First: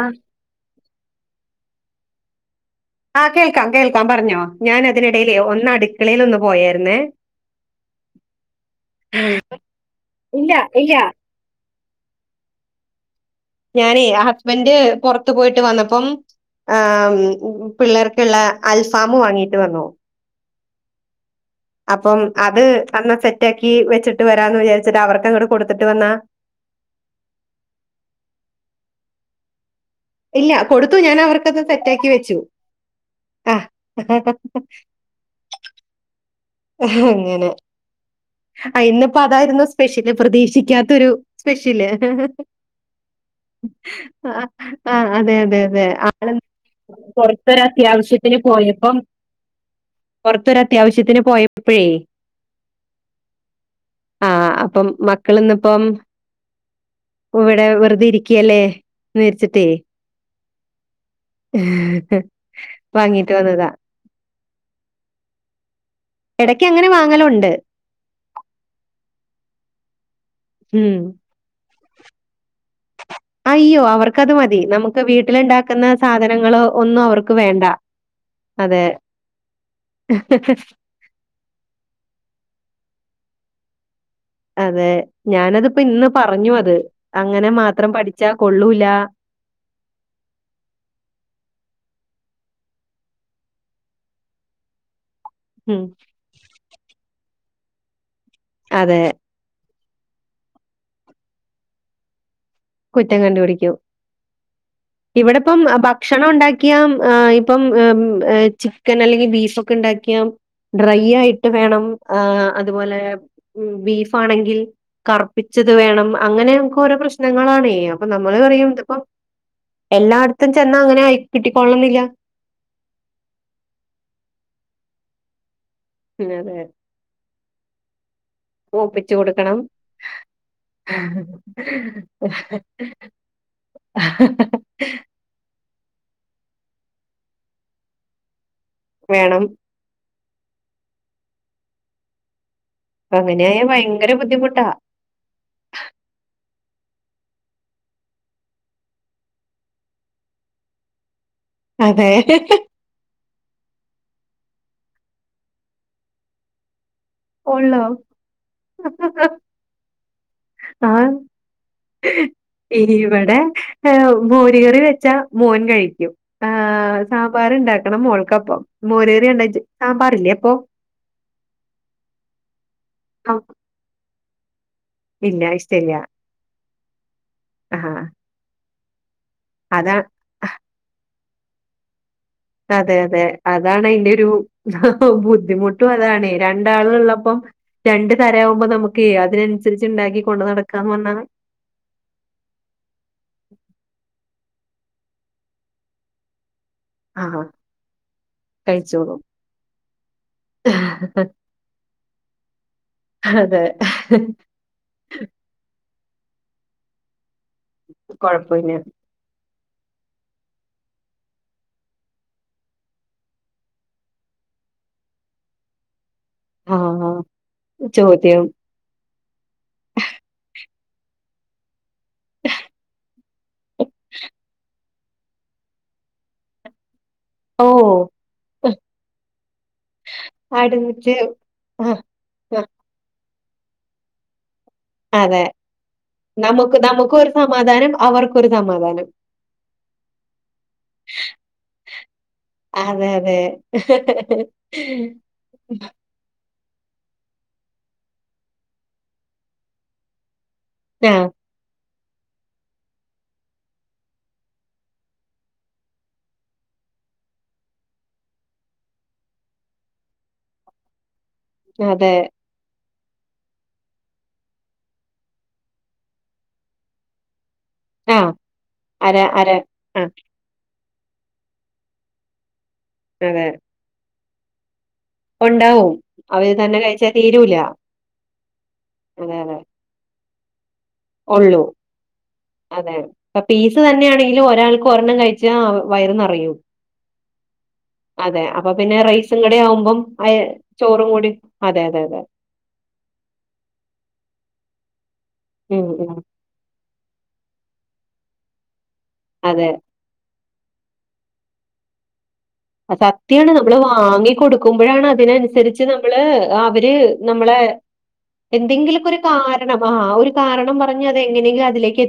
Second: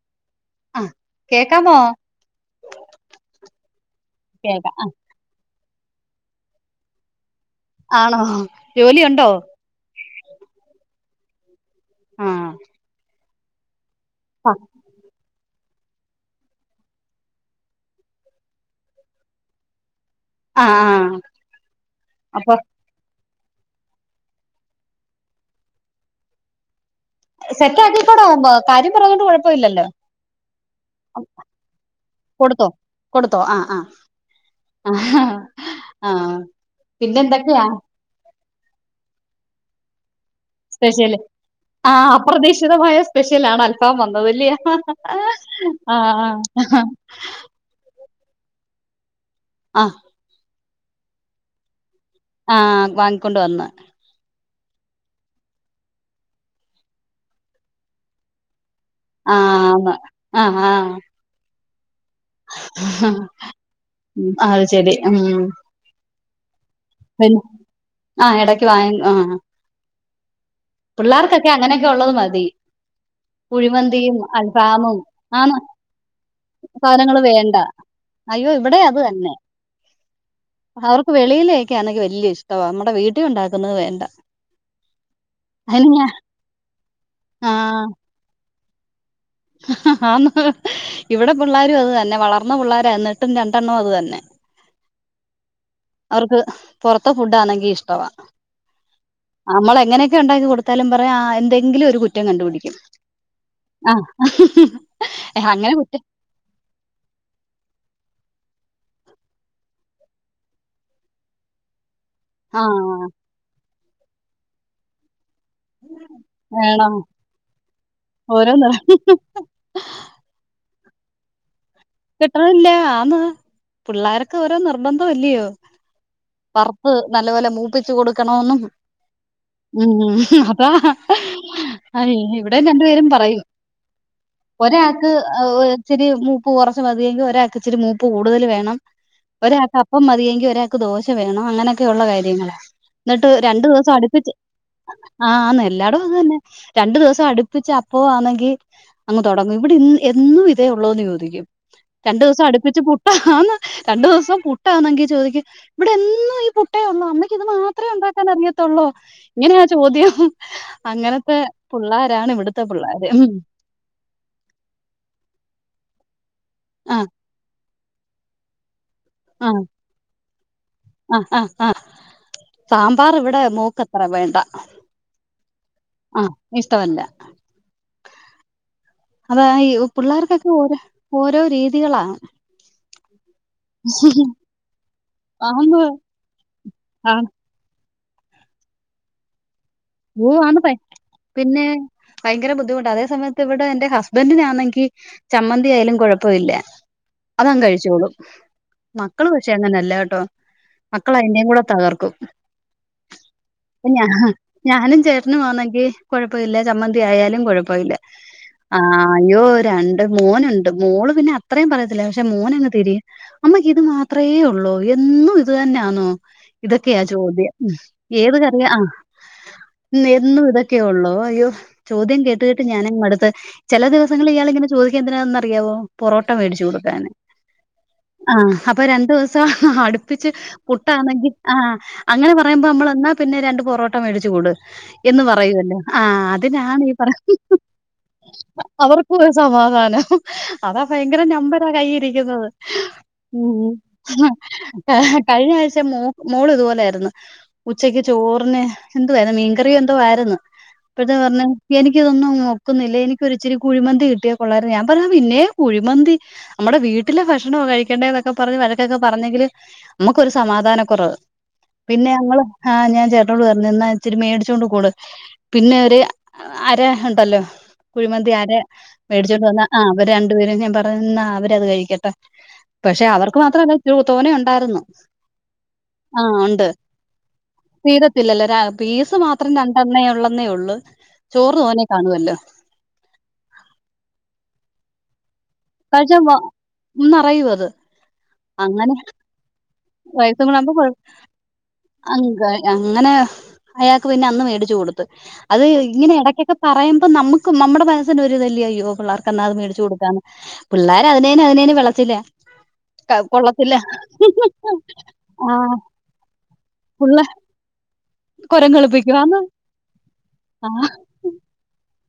ആഹ ആ കേക്കാമോ ആഹ് കേൾക്കാം കേൾക്കാം പറഞ്ഞോ ഞാൻ അതിനിടയിലേ ഒന്ന് അടുക്കളയിൽ ഒന്ന് പോയേരുന്നേ ആണോ ജോലിയുണ്ടോ ഇല്ല ഇല്ല ആഹ് ഞാനേ ഹസ്ബന്റ് പൊറത്ത് പോയിട്ട് വന്നപ്പം ആഹ് പിള്ളേർക്ക്ള്ള അൽഫാമ് വാങ്ങീട്ട് വന്നോ ആഹ് ആഹ് അപ്പം അത് തന്ന സെ റ്റേക്കി വെച്ചിട്ട് വരാന്ന് വിചാരിച്ചിട്ട് അവർക്കങ്ങട്ട് കൊടുത്തിട്ട് വന്നാ സെറ്റ് ആക്കിക്കൂട കാര്യം പറഞ്ഞോണ്ട് കൊഴപ്പ ഇല്ലല്ലോ ഇല്ല കൊടുത്തു ഞാൻ അവർക്കത് സെറ്റാക്കി വെച്ചു കൊടുത്തൊ ആ ആഹ് ആഹ് ആഹ് ആഹ് പിന്നെ എന്തൊക്കെയാ ആഹ് ഇന്ന് ഇപ്പോ അതായിരുന്നു സ്പെഷ്യലി പ്രതീക്ഷിക്കാത്തൊരു സ്പെഷ്യല് സപെഷല് ആ അപ്രതീക്ഷിതമായ സ്പെഷ്യൽ ആണ് അൽഫാം അഹ് വന്നതല്ലേ ആഹ് അതെ അതെ അതെ ആ ആളു പൊറത്തൊര് അത്യാവശ്യത്തിന് പോയപ്പം ആഹ് ഇപ്പൊരത്യാവശ്യത്തിന് പോയപ്പേയ് ആഹ് വാങ്ങിക്കൊണ്ട് വന്ന് ഇപ്പം മക്കള് ഇന്നിപ്പം ഇവിടെ വെറുതെ ഇരിക്കയല്ലേ എന്ന് വിചാരിച്ചിട്ടേ ആഹ് ആഹ് ആഹ് പണിയായിട്ട് വന്നതാ അത് ശരി ഉം എട വരും ആഹ് ഇടക്ക് വാ ആഹ് ഉം. പിള്ളാർക്കൊക്കെ അങ്ങനെയൊക്കെ ഉള്ളത് മതി അയ്യോ! കുഴിമന്തിയും അവർക്കത് മതി. അൽഫാമും നമുക്ക് ആണ് വീട്ടിലുണ്ടാക്കുന്ന സാധനങ്ങളോ ഒന്നും സാധനങ്ങള് അവർക്ക് വേണ്ട അയ്യോ അതെ, ഇവിടെയും അത് തന്നെ അവർക്ക് വെളിയിന്ന് കഴിക്കാനൊക്കെ വല്യ ഇഷ്ടവാ നമ്മടെ വീട്ടിൽ ഉണ്ടാക്കുന്നത് വേണ്ട അതെ ഞാനതിപ്പോ അതിന് ഇന്ന് ഞാൻ പറഞ്ഞു അത് അങ്ങനെ ആ മാത്രം പഠിച്ചാ കൊള്ളൂല്ല ആന്ന് ഇവിടെ പിള്ളാരും അത് തന്നെ വളർന്ന പിള്ളാരാ എന്നിട്ടും രണ്ടെണ്ണവും അത് തന്നെ ഉം. അവർക്ക് പുറത്തെ ഫുഡാണെങ്കി ഇഷ്ടവാ അതെ നമ്മള് എങ്ങനെയൊക്കെ ഉണ്ടാക്കി കൊടുത്താലും പറയും ആ എന്തെങ്കിലും ഒരു കുറ്റം കണ്ടുപിടിക്കും കുറ്റം കണ്ട് പിടിക്കും ആ ഇവിടിപ്പം അങ്ങനെ കുറ്റം ഭക്ഷണം ഉണ്ടാക്കിയാ ആ ഇപ്പം ചി ക്കൻ അല്ലെങ്കിൽ ബീഫൊക്കെ ഉണ്ടാക്കിയാ ഡ്രൈ ആയിട്ട് വേണം ആ അതുപോലെ ബീഫാണെങ്കിൽ കറുപ്പിച്ചത് വേണം അങ്ങനെയൊക്കെ വേണം ഓരോ പ്ര ശ്നങ്ങളാണേ അപ്പൊ നമ്മള് ഓരോ പറയും നിർ- ഇതിപ്പോ എല്ലായിടത്തും ചെന്നാ അങ്ങനെ ആയി കിട്ടിക്കൊള്ളണമെന്നില്ല. കിട്ടണില്ല ആന്ന് പിള്ളേർക്ക് ഓരോ നിർബന്ധം അല്ല്യയോ പിന്നെ അതെ കറുപ്പ് നല്ലപോലെ മൂപ്പിച്ച് കൊടു ക്കണോന്നും ഒപ്പിച്ചു കൊടുക്കണം. ഉം അപ്പോ ഇവിടെയും രണ്ട് പേരും പ റയും ഒരാൾക്ക് ഇച്ചിരി മൂപ്പ് കൊറച്ച് മതിയെങ്കി ഒരാൾക്ക് ഇച്ചിരി മൂപ്പ് കൂടുതൽ വേണം, വേണം. ഒരാക്ക് അപ്പം മതിയെങ്കി ങ്കി ഒരാക്ക് ദോശ വേണം, അങ്ങനെയൊക്കെയുള്ള കാര്യങ്ങളാ. ഇന്നിട്ട് അങ്ങനെയായാ രണ്ടു ദിവസം ഭയങ്കര അടുപ്പിച്ച് ബുദ്ധിമുട്ടാ. ആഹ് ആന്ന് എല്ലാടവും അത് തന്നെ. രണ്ടു ദിവസം അടുപ്പിച്ച് അപ്പോം ആന്നെങ്കി അങ്ങ് തൊടങ്ങും ഇവിടെ ഇന്ന് എന്നും ഇതേ ഒള്ളോന്ന് ചോദിക്കും, അതെ. രണ്ടു ദിവസം അടുപ്പിച്ച് പുട്ടാ ആന്ന് രണ്ടു ദിവസം പുട്ടാന്നെങ്കി ചോദിക്കും ഇവിടെ എന്നും ഈ പുട്ട് പുട്ടൊള്ളു അമ്മക്ക് ഇത് ഉള്ളോ? മാത്രമേ ഉണ്ടാക്കാൻ അറിയത്തുള്ളൂ ഇങ്ങനെയാ ചോദ്യം ആഹ് അങ്ങനത്തെ പിള്ളാരാണ് ഇവിടുത്തെ പിള്ളാര് ഉം ഇവിടെ മോരി കറി വെച്ച മോൻ കഴിക്ക ആ സാമ്പാറ ഉണ്ടാക്കണം മോൾക്കപ്പം മോരകറിയ ആ ഉണ്ടാക്കിയ സാമ്പാറില്ലേ അപ്പൊ ആ ആ ആ സാമ്പാർ ഇവിടെ മോൾക് അത്ര വേണ്ട പിന്ന ആയിഷ്ട്ടല്ല ആ ഇഷ്ടമല്ല അത ഈ പിള്ളേർക്കൊക്കെ ഓരോ ഓരോ രീതികളാ അതെ അതെ അതാണ് അതിന്റെ ഒരു ആന്ന് ബുദ്ധിമുട്ടും അതാണ് ആണ് രണ്ടാളുകളുള്ളപ്പോ രണ്ട് തരം ആവുമ്പോ നമുക്ക് അതിനനുസരിച്ചു ഓ ആന്ന് പിന്നെ ഭയങ്കര ബുദ്ധിമുട്ട് അതേ സമയത്ത് ഇവിടെ എന്റെ ഹസ്‌പെന്റിനു ആണെങ്കിൽ എ ചമ്മന്തി ആയാലും കുഴപ്പമില്ല ആഹ് അതങ്ങ് കഴിച്ചോളും കഴിച്ചോളും മക്കള് പക്ഷേ അങ്ങനെല്ല കേട്ടോ മക്കൾ അയിന്റെയും കൂടെ തകർക്കും അതെ ഞാൻ ഞാനും ചേട്ടനുംമാണെങ്കി കുഴപ്പമില്ല ചമ്മന്തിയാലും കുഴപ്പില്ല കൊഴപ്പല്ല ആ അയ്യോ ണ്ട് മോനുണ്ട് മോള് പിന്നെ അത്രയും പറയത്തില്ല പക്ഷെ മോനു അങ്ങ് തിരിയും അമ്മക്ക് ഇത് മാത്രമേ ഉള്ളൂ ഓ എന്നും ഇത് തന്നെയാന്നോ ഇതൊക്കെയാ ആഹ് ചോദ്യം ഏത് ചോദ്യം കറിയ ആ എന്നും ഇതൊക്കെ ഒക്കെ ഉള്ളോ അയ്യോ ചോദ്യം കേട്ട് കേട്ട് ഞാൻ അങ്ങ് മടുത്ത് ചില ദിവസങ്ങളിൽ ഇയാൾ ഇങ്ങനെ ചോ എന്തിനാന്ന അറിയാവോ പൊറോട്ട മേടിച്ച് കൊടുക്കാാന് ഓ ആ് അപ്പൊ രണ്ടു ദിവസം അടുപ്പിച്ച് അടുമിച്ച് പുട്ടാണെങ്കിൽ ആഹ ആഹ് അങ്ങനെ പറയുമ്പോ നമ്മൾ പിന്നെ രണ്ട് പൊറോട്ട മേടിച്ചു കൊടു എന്ന് അതെ പറയൂല്ലോ ആഹ നമുക്ക് അതിനാണ് ഈ നമുക്കും ഒരു പറയുന്ന സമാധാനം അവർക്കൊരു സമാധാനം. അവർക്ക് ഒരു സമാധാനം ആകും അതാ ഭയങ്കര നമ്പരാ കയ്യിൽ ഇരിക്കുന്നത് അതെ അതെ. കഴിഞ്ഞ ആഴ്ച മോള് ഇതുപോലെ രുന്നു ഉച്ചക്ക് ചോറിന് എന്തുവായിരുന്ന മീൻകറി എന്തോ ആരുന്നു അപ്പത്തെ ആഹ് പറഞ്ഞ എനിക്ക് എനിതൊന്നും നോക്കുന്നില്ല എനികൊരിച്ചിരി കുഴിമന്തി കിട്ടിയ കൊള്ളായിരുന്നു ഞാൻ പറ പിന്നെ കുഴിമന്തി കുഴിമന്തി വീട്ടിലെ ഭക്ഷണം കഴിക്കണ്ടേ എന്നൊക്കെ പറഞ്ഞ് വഴക്കൊക്കെ പറഞ്ഞെങ്കില് നമുക്കൊരു സമാധാന കുറവ് പിന്നെ അതെ. ഞങ്ങള് ആഹ് ഞാൻ ചേട്ടനോട് പറഞ്ഞു നിന്ന ഇത്തിരി മേടിച്ചോണ്ട് കൊടു പിന്നെ ഒരു അര ഉണ്ടല്ലോ ആഹ് കുഴിമന്തി ആരെ അര മേടിച്ചോണ്ട് അര വന്ന ആ അവര് ആഹ് രണ്ടു പേരും ഞാൻ പറഞ്ഞുന്നാ അവരത് കഴിക്കട്ടെ പക്ഷെ അവർക്ക് അതെ. മാത്ര അല്ല തോന്നെ ഉണ്ടായിരുന്നു ഉണ്ടാവും അവര് തന്നെ കഴിച്ചാൽ തീരൂല ഇല്ലല്ല പീസ് മാത്രം രണ്ടണേ ഉള്ളന്നേ ഉള്ളൂ ചോറ് ഉള്ളൂ തോനെ കാണുവല്ലോ അതെ അപ്പ പീസ് തന്നെയാണെങ്കിലും ഒരാൾക്ക് ഒരെണ്ണം കഴ ച്ചാ കഴിച്ചാ വ വയറ്നറയും നിറയും അത് അപ്പോ അങ്ങനെ പിന്നെ റയിസ് ഇങ്ങടെ പ്പം ആയേ ചോറും കൂടി ആ അങ്ക അങ്ങനെ അയാൾക്ക് പിന്നെ അന്ന് മേടിച്ചു കൊടു അത് ഉം ഇങ്ങനെ ഉം. ഇടയ്ക്കൊക്കെ പറയുമ്പം നമുക്ക് നമ്മുടെ മനസ്സിന്റെ ഒരുരിതല്യയോ പിള്ളേർക്ക് അല്ലാതെ അതെ. മേടിച്ച കൊടുക്കന്ന് പിള്ളേര് അതിനേന് അതിനേന് വിളച്ചില് സത്യാണ് നമ്മള് വാങ്ങി കൊ ക്കുമ്പോഴാണ് ആഹ് അതിനനുസരിച്ച് നമ്മള് അവര് പുള്ള നമ്മളെ കൊരങ്ങ് എന്തെങ്കിലൊക്കെ ഒരു കളിപ്പിക്കുവാന്ന് കാരണം ആ ഒരു കാരണം ആഹ് പറഞ്ഞ് അത് എങ്ങനെങ്കിലും അതിലേക്ക് എ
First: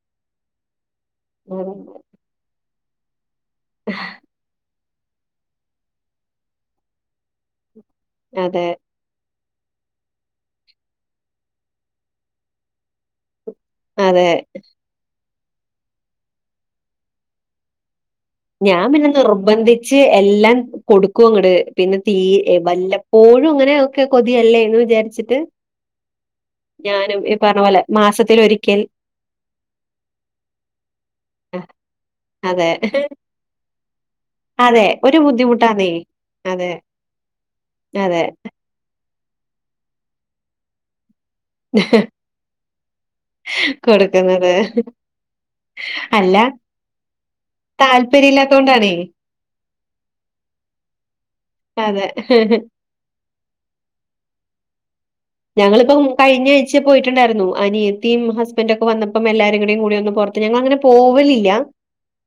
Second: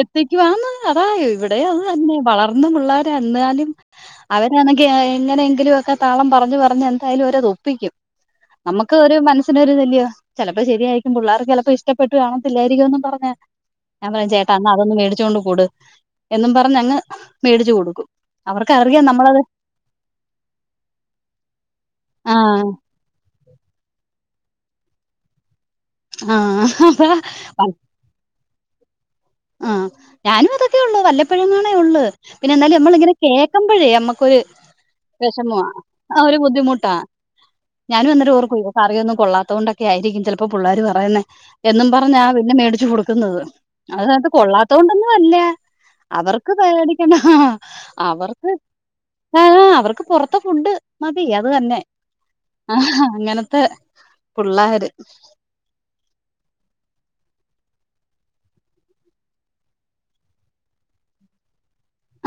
എത്തിക്കുവാന്ന് ഒന്ന്പറ ഇവിടെയും ഉം. അത് തന്നെ വളർന്ന് പിള്ളാ എന്നാലും അവരാണെങ്കി എങ്ങനെയെങ്കിലും ഒക്കെ താളം പറഞ്ഞു പറഞ്ഞ് എന്തായാലും അവരത് ഒപ്പിക്കും അതെ നമുക്ക് ഒരു മന [unintelligible] ഇല്ലിയോ ചിലപ്പോ ശരിയായിരിക്കും പിള്ളേർക്ക് ചിലപ്പോ ഇഷ്ടപ്പെട്ടു കാണത്തില്ലായിരിക്കുന്നും പറഞ്ഞ് അതെ മേടിച്ചൊണ്ട് കൊട് എന്നും പറഞ്ഞ് അങ്ങ് മേടിച്ചു കൊടുക്കും ഞാൻ അവർക്കറിയാം പിന്നെ നമ്മളത് നിർബന്ധിച്ച് എല്ലാം കൊടുക്കും അങ്ങട് പിന്നെ തീ ആഹ് വല്ലപ്പോ ഴും അങ്ങനെ ഒക്കെ കൊതിയല്ലേ എന്ന് വിചാരിച്ചിട്ട് ആഹ് അപ്പ ഞാനും ഈ പറഞ്ഞ പോലെ മാസത്തിൽ ഒരിക്കൽ ആ ഞാനും അതൊക്കെ ഉള്ളു വല്ലപ്പലങ്ങളേ ഉള്ളൂ പിന്നെ അതെ എന്തായാലും നമ്മള് ഇങ്ങനെ കേക്കമ്പഴേ നമ്മക്കൊരു അതെ ഒരു വിഷമവാ ബുദ്ധിമുട്ടാന്നേ. ആ ഒരു അതെ ബുദ്ധിമുട്ടാ ഞാനും അതെ അന്നേരം ഓർക്കും കറിയൊന്നും കൊള്ളാത്ത കൊണ്ടക്കെ ആയിരിക്കും ചിലപ്പോ പിള്ളര് പറയുന്നേ എന്നും പറഞ്ഞാ പിന്നെ മേടിച്ചു കൊടുക്കുന്നത് അതാത് കൊടുക്കുന്നത്. കൊള്ളാത്ത കൊണ്ടൊന്നും അല്ല അല്ല അവർക്ക് മേടിക്കണം താല്പര്യം അവർക്ക് ഇല്ലാത്തോണ്ടാണേ. ആ അവർ ക്ക് പൊറത്തെ ഫുഡ് മതി അത് തന്നെ അതെ ആ അങ്ങനത്തെ പിള്ളേര് ഞങ്ങളിപ്പം കഴിഞ്ഞ ആഴ്ച പോയിട്ടിണ്ടായിരുന്നു അനിയത്തിയും ഹസ്ബന്റ് ഒക്കെ വന്നപ്പം എല്ലാരും കൂടെ കൂടിയൊന്ന് പൊറ ത്ത് ഞങ്ങളങ്ങനെ പോവലില്ല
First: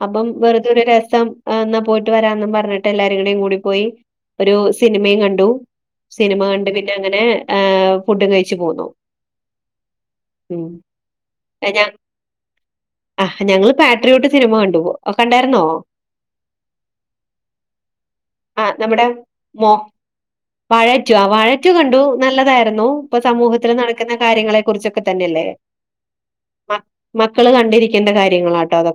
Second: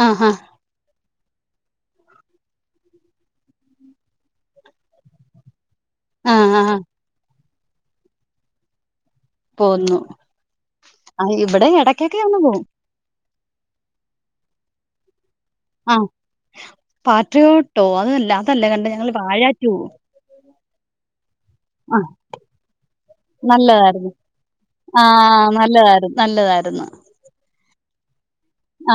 അപ്പം ആഹാ വെറുതെ ഒരു ര സം എന്നാ പോയിട്ട് വരാന്നും പറഞ്ഞിട്ട് എല്ലാരെയും കൂടി പോയി ഒരു സിനിമയും കണ്ടു സിനിമ ആഹ് കണ്ട് ആഹ് പിന്നങ്ങനെ ഫുഡ് കഴിച്ചു പോന്നു പോന്നു ഉം. ആ ഇവിടെ ഞ ഇടക്കൊക്കെ ഒന്ന് പോവും ആ ഞങ്ങള് പാട്രിയോട്ട് സിനിമ കണ്ടു പോ ആ പാട്രിയോട്ടോ അതല്ല അതല്ല ആഹ് കണ്ട ഞങ്ങള് വാഴ റ്റൂ വഴ റ്റൂ ആ വഴ റ്റൂ കണ്ടു നല്ലതായിരു ന്നു ഇപ്പം സമൂഹത്തിൽ നല്ലതാ നടക്കുന്ന കാര്യാങ്ങളെ കുറിച്ചെക്കെ തന്നെ അല്ലേ ആഹ് നല്ലതായിരുന്നു മക് നല്ലതായിരുന്നു മക്ക ള് കണ്ടിരിക്കേണ്ട കാര്യം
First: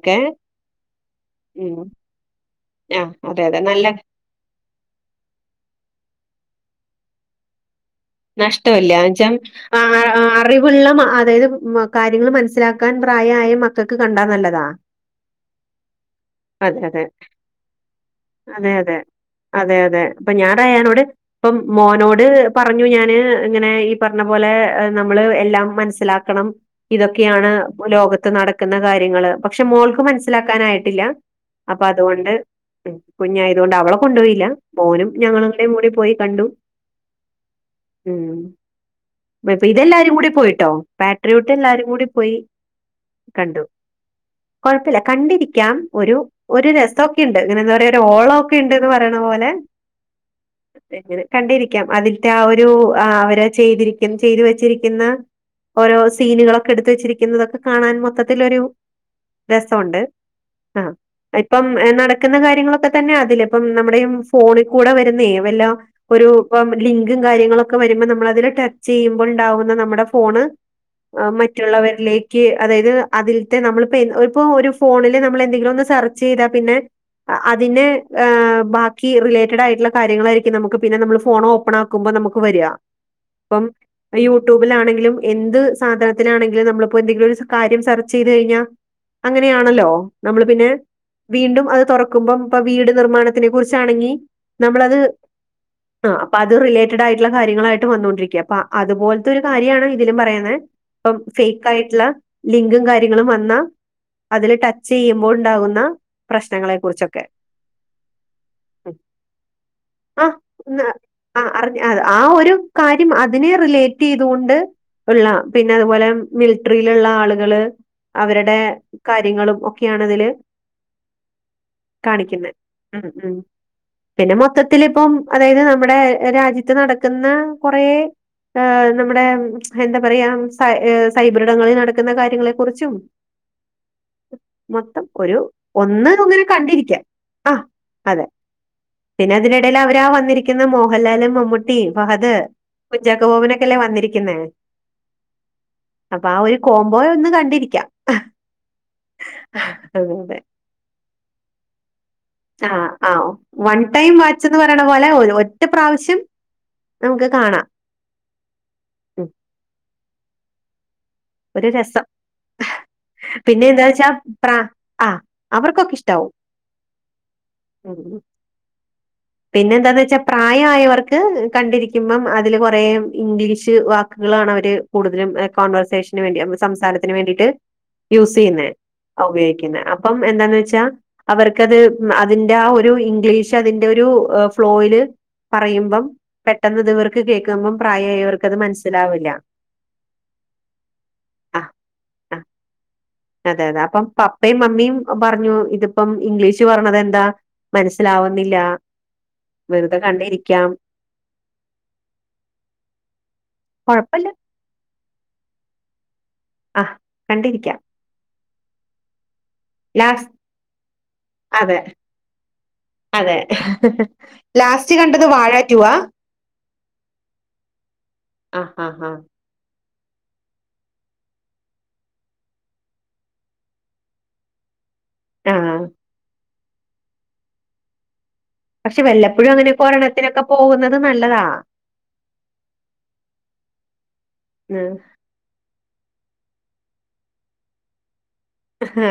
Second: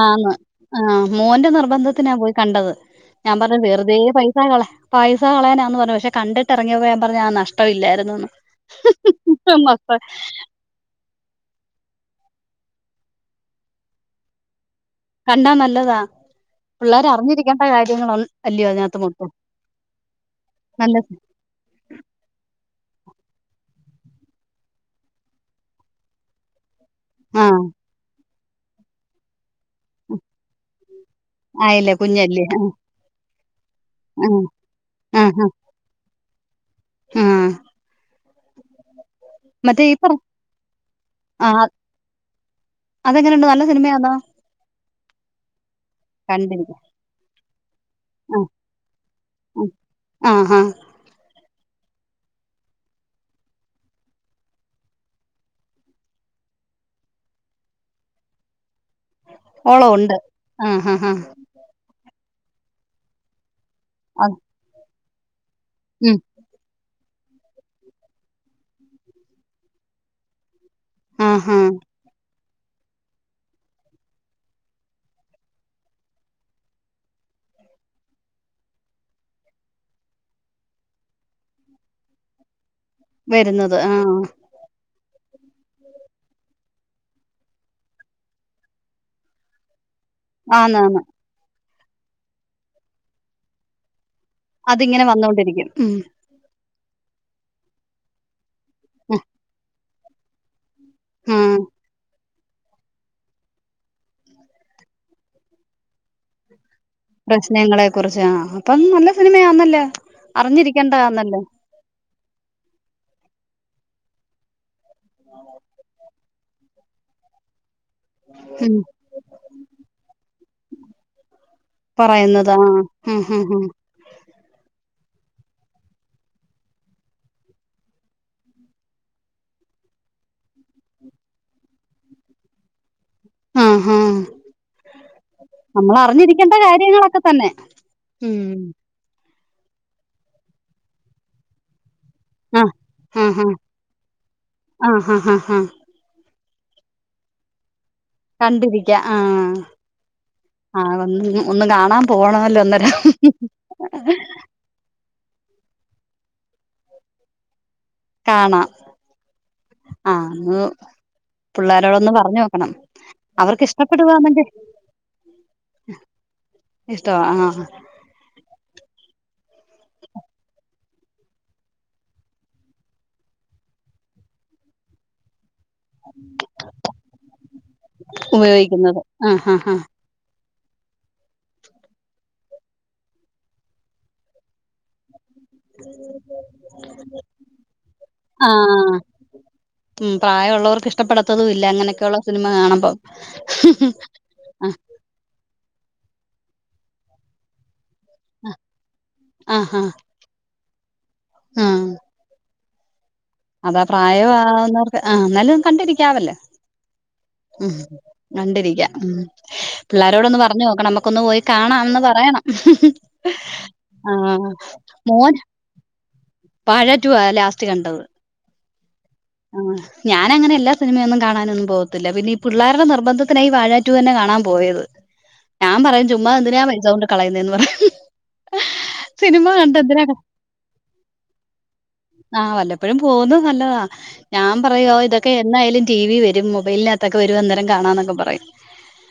ആന്ന് ആ മോൻ്റെ ഉം. നിർബന്ധത്തിനാ പോയി കണ്ടത് ആഹ് ഞാൻ അതെ പറഞ്ഞു അതെ നല്ല വെറുതെ പൈസ കള പൈസ കളയാനാന്ന് പറഞ്ഞു പക്ഷേ കിട്ട ഇറങ്ങിപ്പോ ഞാൻ പറഞ്ഞ ആ നഷ്ട ഇല്ലാരുന്ന് നഷ്ടവില്ല എന്ന്വെച്ച അ അറിവുള്ള മ അതായത് കാര്യങ്ങള് മന സ്സിലാക്കാൻ പ്രായായ മക്കക്ക് കണ്ടാ നല്ലതാ കണ്ടാ നല്ലതാ അതെ അതെ പിള്ളേര് അറിഞ്ഞിരിക്കേണ്ട കാര്യങ്ങള അല്ലയോ അതെ അതെ അതിനകത്ത് മൊത്തം അതെ അതെ അപ്പൊ ഞാൻ നല്ല റയ്യാനോട് ഇപ്പം മോനോട് പറഞ്ഞു ഞാൻ ഇതില് ഇങ്ങനെ ഈ പറഞ്ഞ പോലെ നമ്മള് എല്ലാം മനസ്സിലാക്കണം ഇതൊക്കെയാണ് ആഹ് ലോകത്ത് നടക്കുന്ന കാര്യങ്ങള് പക്ഷെ മോൾക്ക് മനസ്സിലാക്കാനായിട്ടില്ല അപ്പ ആയില്ലേ അതുകൊണ്ട് കുഞ്ഞല്ലേ ഉം കുഞ്ഞായത്കൊണ്ട് അവളെ ആഹ് കൊണ്ടുപോയില്ല മോനും ഞങ്ങളുടെയും കൂടെ പോയി കണ്ടു ആഹ് ഉം ഇപ്പ പറ ഇതെല്ലാരും കൂടി പോയിട്ടോ പാട്രിയോട്ട് എല്ലാരും കൂടി പോയി അതെങ്ങനുണ്ട് കണ്ടു നല്ല സിനിമയാന്നൊ കൊഴപ്പില്ല കണ്ടിരിക്കാം ഒരു ഒരു കണ്ടിരിക്കാം രസൊക്കെണ്ട് ഇങ്ങനെ എന്താ പറയ ഒരു ആ ഓളോക്കെണ്ട്ന്ന് പറയണ പോലെ ആ ആഹാ എങ്ങനെ കണ്ടിരി ക്കാം അതിൽത്തെ ആ ഒരു അവര് ചെയ്തിരിക്കു ചെയ്തു വെച്ചിരിക്കുന്ന ഓരോ സീനുകളൊക്കെ എടുത്ത് വെച്ചിരിക്കുന്നതൊക്കെ കാണാൻ മൊത്തത്തിലൊരു ഓളോണ്ട് ആഹ് ആ ഇപ്പം നടക്കുന്ന കാര്യങ്ങളൊക്കെ തന്നെ അതില് ഇപ്പം നമ്മുടെ ഈ അത് ഫോണി കൂടെ വരുന്നേ വല്ല ഉം ഒരു ഇപ്പം ലി ങ്കും കാര്യങ്ങളൊക്കെ വരുമ്പോ നമ്മളതില് ടച്ച് ചെയ്യുമ്പോൾ ഉണ്ടകുന്ന നമ്മുടെ ഫോണ് ആഹ് ആഹാ മറ്റുള്ളവരിലേക്ക് അതായത് അതിലത്തെ നമ്മളിപ്പോ ഏഹ് ഒരു പോ ഒരു ഫോണില് നമ്മള് എ ന്തെങ്കിലും ഒന്ന് സർച്ച് ചെയ്താ പിന്നെ അതിനെ ഏഹ് ബാക്കി റിലേറ്റഡ് ആയിട്ടുള്ള കാര്യങ്ങളായിരിക്കും നമുക്ക് പിന്നെ നമ്മൾ ഫോൺ ഓപ്പൺ ആക്കുമ്പ നമ്മക്ക് വരിക ഇപ്പം വരുന്നത് ആ യുടൂബിലാണെങ്കിലും എന്ത് സാധനത്തിലാണെങ്കിലും നമ്മളിപ്പോ എന്തെങ്കിലും ഒരു കാര്യം സ സെർച്ച് ചെയ്ത് കഴിഞ്ഞാൽ അങ്ങനെയാണല്ലോ നമ്മള് പിന്നെ ആന്നാന്ന് വീണ്ടും അത് തുറക്കുമ്പം ഇപ്പ വീട് നിർമ്മാണത്തിനെ കുറിച്ചാണെങ്കി നമ്മളത് അതിങ്ങനെ വന്നോണ്ടിരിക്കും ഉം ആഹ് അപ്പ അത് റിയെ റ്റഡായിട്ടുള്ള കാര്യങ്ങളായിട്ട് വന്നൊണ്ടിരിക്ക അപ്പ അതുപോലത്തെരു കാര്യാണ് ഇതിലും പറയുന്നെ ഇപ്പം ആ ഫേക്ക് ആയിട്ടുള്ള ലിങ്കും കാര്യങ്ങളും വന്നാ അതില് ടച്ച് ചെയ്യുമ്പോൾ ഉണ്ടാകുന്ന പ്രശ്നങ്ങളെ കുറിച്ചൊക്കെ പ്രശ്നങ്ങളെ കുറിച്ച് ആഹ് അപ്പം അത് നല്ല സിനിമയാന്നല്ലോ ആ ആ അറിഞ്ഞിരിക്കേണ്ടതാന്നല്ലോ അറിഞ്ഞ ആ ഒരു കാര്യം അതിനെ റിലേറ്റ് ചെയ്തുകൊണ്ട് ഉള്ള പിന്നെ അതുപോലെ മിലിട്ടറിയിലുള്ള ആളുകള് അവരുടെ ഉം കാര്യങ്ങളും ഒക് ഒക്കെയാണിതില് കാണിക്കുന്നെ പറയുന്നത് ആ ഉം ഉം പിന്നെ മൊത്തത്തിൽ ഇപ്പം അതായത് നമ്മുടെ ഏഹ് രാജ്യത്ത് നടക്കുന്ന കുറേ ഏഹ് നമ്മുടെ എന്താ പറയാ സൈ സൈബറിടങ്ങളിൽ നടക്കുന്ന കാര്യങ്ങളെ കുറിച്ചും ആഹ് ആഹ് മൊത്തം ഒരു ഒന്ന് ഒന്നിനെ കണ്ടിരിക്കാ കാര്യങ്ങളൊക്കെ തന്നെ ആഹ് അതെ ഉം പിന്നെ അതിനിടയില് അവരാ വന്നിരിക്കുന്ന മോഹൻലാലും മമ്മൂട്ടിം അപ്പൊ അത് ആ കുഞ്ചാക്കോ ആഹാ ബോബനൊക്കെല്ലേ വന്നിരിക്കുന്നേ ആഹാഹാ അപ്പൊ ആ ഒരു കോംബോയൊന്ന് കണ്ടിരിക്കാം കണ്ടിരിക്ക ആഹ് അത അതെ ഒന്ന് കാണാൻ പോണമല്ലോ ഒന്നര ആഹ് ആഹ് വൺ ടൈം വാച്ച് എന്ന് പറയണ പോളെ ഒര് ഒറ്റ പ്രാവശ്യം നമുക്ക് കാണാം കാണാം ഉം. ആഹ് ന്ന് ഒരു രസം പിള്ളോരോടൊന്ന് പറഞ്ഞു നോക്കണം അവർക്ക് പിന്നെ എന്താ വെച്ചാ ഇഷ്ടപ്പെടുവാന്നെങ്കിൽ പ്ര ആഹ് അവർക്കൊക്കെ ഇഷ്ടാവും ഇഷ്ടവാ ആഹ് ആഹ് ഉം. പിന്നെ എന്താന്ന് വെച്ചാ പ്രായായവർക്ക് കണ്ടിരിക്കുമ്പം അതില് കുറെ ഇംഗ്ലീഷ് വാക്കുക ള്ളാണ് അവര് കൂടുതലും കോൺവെർസേഷന് വേണ്ടി സംസാരത്തിന് വേണ്ടിട്ട് യൂസ് ചെയ്യുന്നെ ഉപയോഗിക്കുന്നത് ആഹ് ഹാ ഹാ ഉപയോഗിക്കുന്നെ അപ്പം എന്താന്ന് വെച്ച ച്ചാ അവർക്കത് ഉം അതിന്റെ ആ ഒരു ഇംഗ്ലീഷ് അതിന്റെ ഒരു ഫ്ലോയില് പറയുമ്പം പെട്ടെന്ന് ഇത് ഇവർക്ക് കേൾക്കുമ്പം പ്രായായവർക്ക് അത് ആഹ് മനസ്സിലാവില്ല ഉം പ്രായോള്ളവർക്ക് ഇഷ്ടപ്പെടത്തതും ഇല്ല ആഹ് അങ്ങനെയൊക്കെയുള്ള ആഹ് സിനിമ കാണുമ്പം ആഹ് മിം പറഞ്ഞു ഇത് ഇപ്പം ഇംഗ്ലീഷ് പറഞ്ഞത് എന്താ മനസ്സിലാവുന്നില്ല ആഹ് ഹാ വെറുതെ കണ്ടിരിക്കാം ആഹ് അതാ കൊഴപ്പല്ല പ്രായമാവുന്നവർക്ക് ആ എന്നാലും കണ്ടിരിക്കാവല്ലേ ആഹ് ഉം കണ്ടിരിക്കാം കണ്ടിരിക്കാം ലാസ് പിള്ളോരോടൊന്ന് പറഞ്ഞു നോക്കണം നമുക്കൊന്ന് പോയി അതെ കാണാംന്ന് പറയണം അതെ ആഹ ലാസ്റ്റ് കണ്ടത് വാഴ റ്റു വാ വാഴ റ്റു വാ ലാസ്റ്റ് കണ്ടത് ആഹ് ആഹ ആഹ ഞാന അങ്ങനെയല്ലാ സിനിമയൊന്നും കാണാനൊന്നും പോവത്തില്ല പിന്നെ ഈ പിള്ളേരുടെ നിർബന്ധത്തിനാ വാഴ റ്റു തന്നെ കാണാൻ പോയത് ആഹ് ഞാൻ പറയും ചുമ്മാ എന്തിനാ പൈസ കൊണ്ട് കളയുന്നേന്ന് പറയും പക്ഷെ വല്ലപ്പോഴും അങ്ങനെയൊക്കെ ഒരണത്തിനൊക്കെ പോകുന്നത് ന ആഹ് വല്ലപ്പോഴും പോകുന്നത് നല്ലതാ ഞാൻ ഉം പറയുവ ഓ ഇതൊക്കെ എന്നായാലും ടീവി ടി വി വരും മൊബൈൽനത്ത് വരും അന്നേരം കാണാം എന്നൊക്കെ പറയും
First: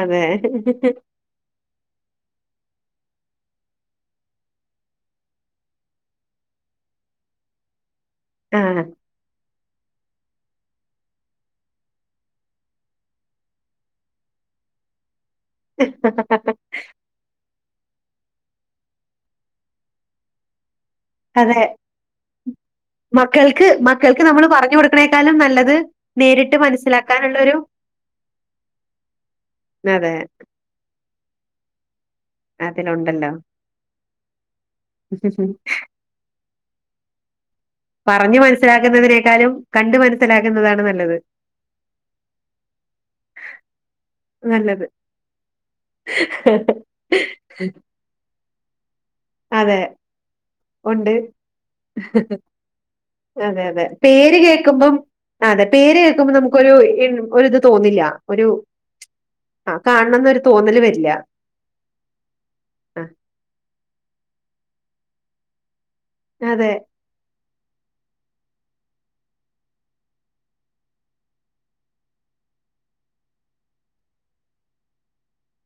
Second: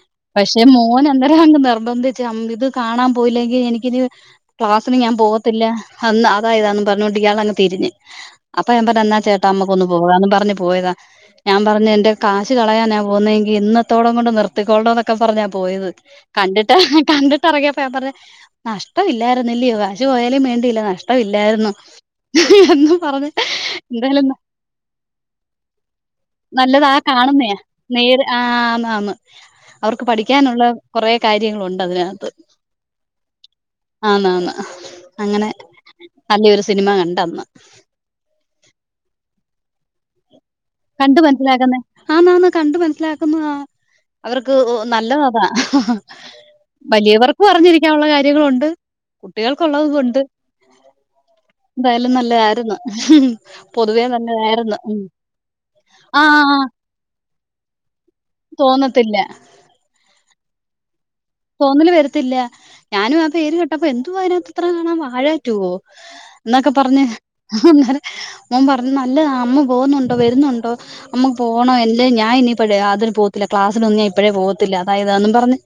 അതെ പക്ഷെ മോൻ എന്തേര എന്തോ നിർബന്ധിച്ച് അ ഇത് കാണാൻ പോയില്ലെങ്കിൽ എനിക്കിനി ക്ലാസിന് ഞാൻ പോകത്തില്ല അന്ന് അതായിത എന്ന് പറഞ്ഞോണ്ട് ഇയാൾ അങ് തിരിഞ്ഞ് ആ അപ്പൊ ഞാൻ പറഞ്ഞു എന്ന ചേട്ടാ ട്ടാ നമുക്കൊന്ന് പോകാം എന്ന് പറഞ്ഞ് പോയതാ ഞാൻ പറഞ്ഞു എന്റെ കാശ് കളയാനാ പോകുന്നതെങ്കി ഇന്നത്തോളം കൊണ്ട് നിർ നിർത്തിക്കൊള്ളണം എന്നൊക്കെ പറഞ്ഞ പോയത് കണ്ടിട്ട് കണ്ടിട്ട് ഇറങ്ങിയ പേപ്പ നഷ്ട ഇല്ലായിരുന്ന അല്ലയോകാശ് പോയാലും വേണ്ടില്ല നഷ്ടം അതെ ഇല്ലായിരുന്നു ഉം എന്നും പറഞ്ഞ് മക്കൾക്ക് മക്കൾക്ക് എന്തായാലും നമ്മള് പറഞ്ഞു കൊടുക്കണേക്കാളും നല്ലത് നേരിട്ട് നല്ലതാ മനസ്സിലാക്കാനുള്ളൊരു കാണുന്നയാ നേര് ആ ആന്ന് ആന്ന് അവർക്ക് അതെ പഠിക്കാനുള്ള കുറെ കാര്യങ്ങളുണ്ട് അതിന അതിലുണ്ടല്ലോ. ആന്ന് ആന്ന് അങ്ങനെ നല്ലൊരു സി സിനിമ കണ്ടന്ന് പറഞ്ഞു മനസ്സിലാക്കുന്നതിനേക്കാളും കണ്ടു മനസ്സിലാ കണ്ട് മനസ്സിലാക്കുന്ന ആന്ന് ആന്ന് കണ്ടു മനസ്സിലാക്കുന്നതാ അവർക്ക് നല്ലത് അതാ വലിയവർക്ക് പറഞ്ഞിരിക്കാനുള്ള കാര്യങ്ങളു അതെ കുട്ടികൾക്കുള്ളത് ഉണ്ട് ഉണ്ട് അതെ അതെ പൊതുവേ പേര് നല്ലതായിരുന്നു. കേക്കുമ്പോ അതെ പേര് ആ കേൾക്കുമ്പോ ആ നമുക്കൊരു ഒരു ഇത് തോന്നില്ല ഒരു തോന്നത്തില്ല. ആ കാണണന്നൊരു തോന്നല് വരില്ല തോന്നല് വരത്തില്ല ഞാനും ആ പേര് കേട്ടപ്പോ എന്തുവാ അതിനകത്ത് ഇത്ര കാണാൻ വാഴാ റ്റു വോ അതെ. എന്നൊക്കെ പറഞ്ഞ് അന്നേരം ഓൻ പറഞ്ഞു നല്ലതാ അമ്മ പോകുന്നുണ്ടോ വരുന്നുണ്ടോ അമ്മ പോണം അല്ലേ ഞാൻ ഇനി എപ്പോഴാ അതിന് പോ ത്തില്ല ക്ലാസ്സിലൊന്നും ഞാൻ ഇപ്പോഴേ പോകത്തില്ല അതായതന്നും പറഞ്ഞ്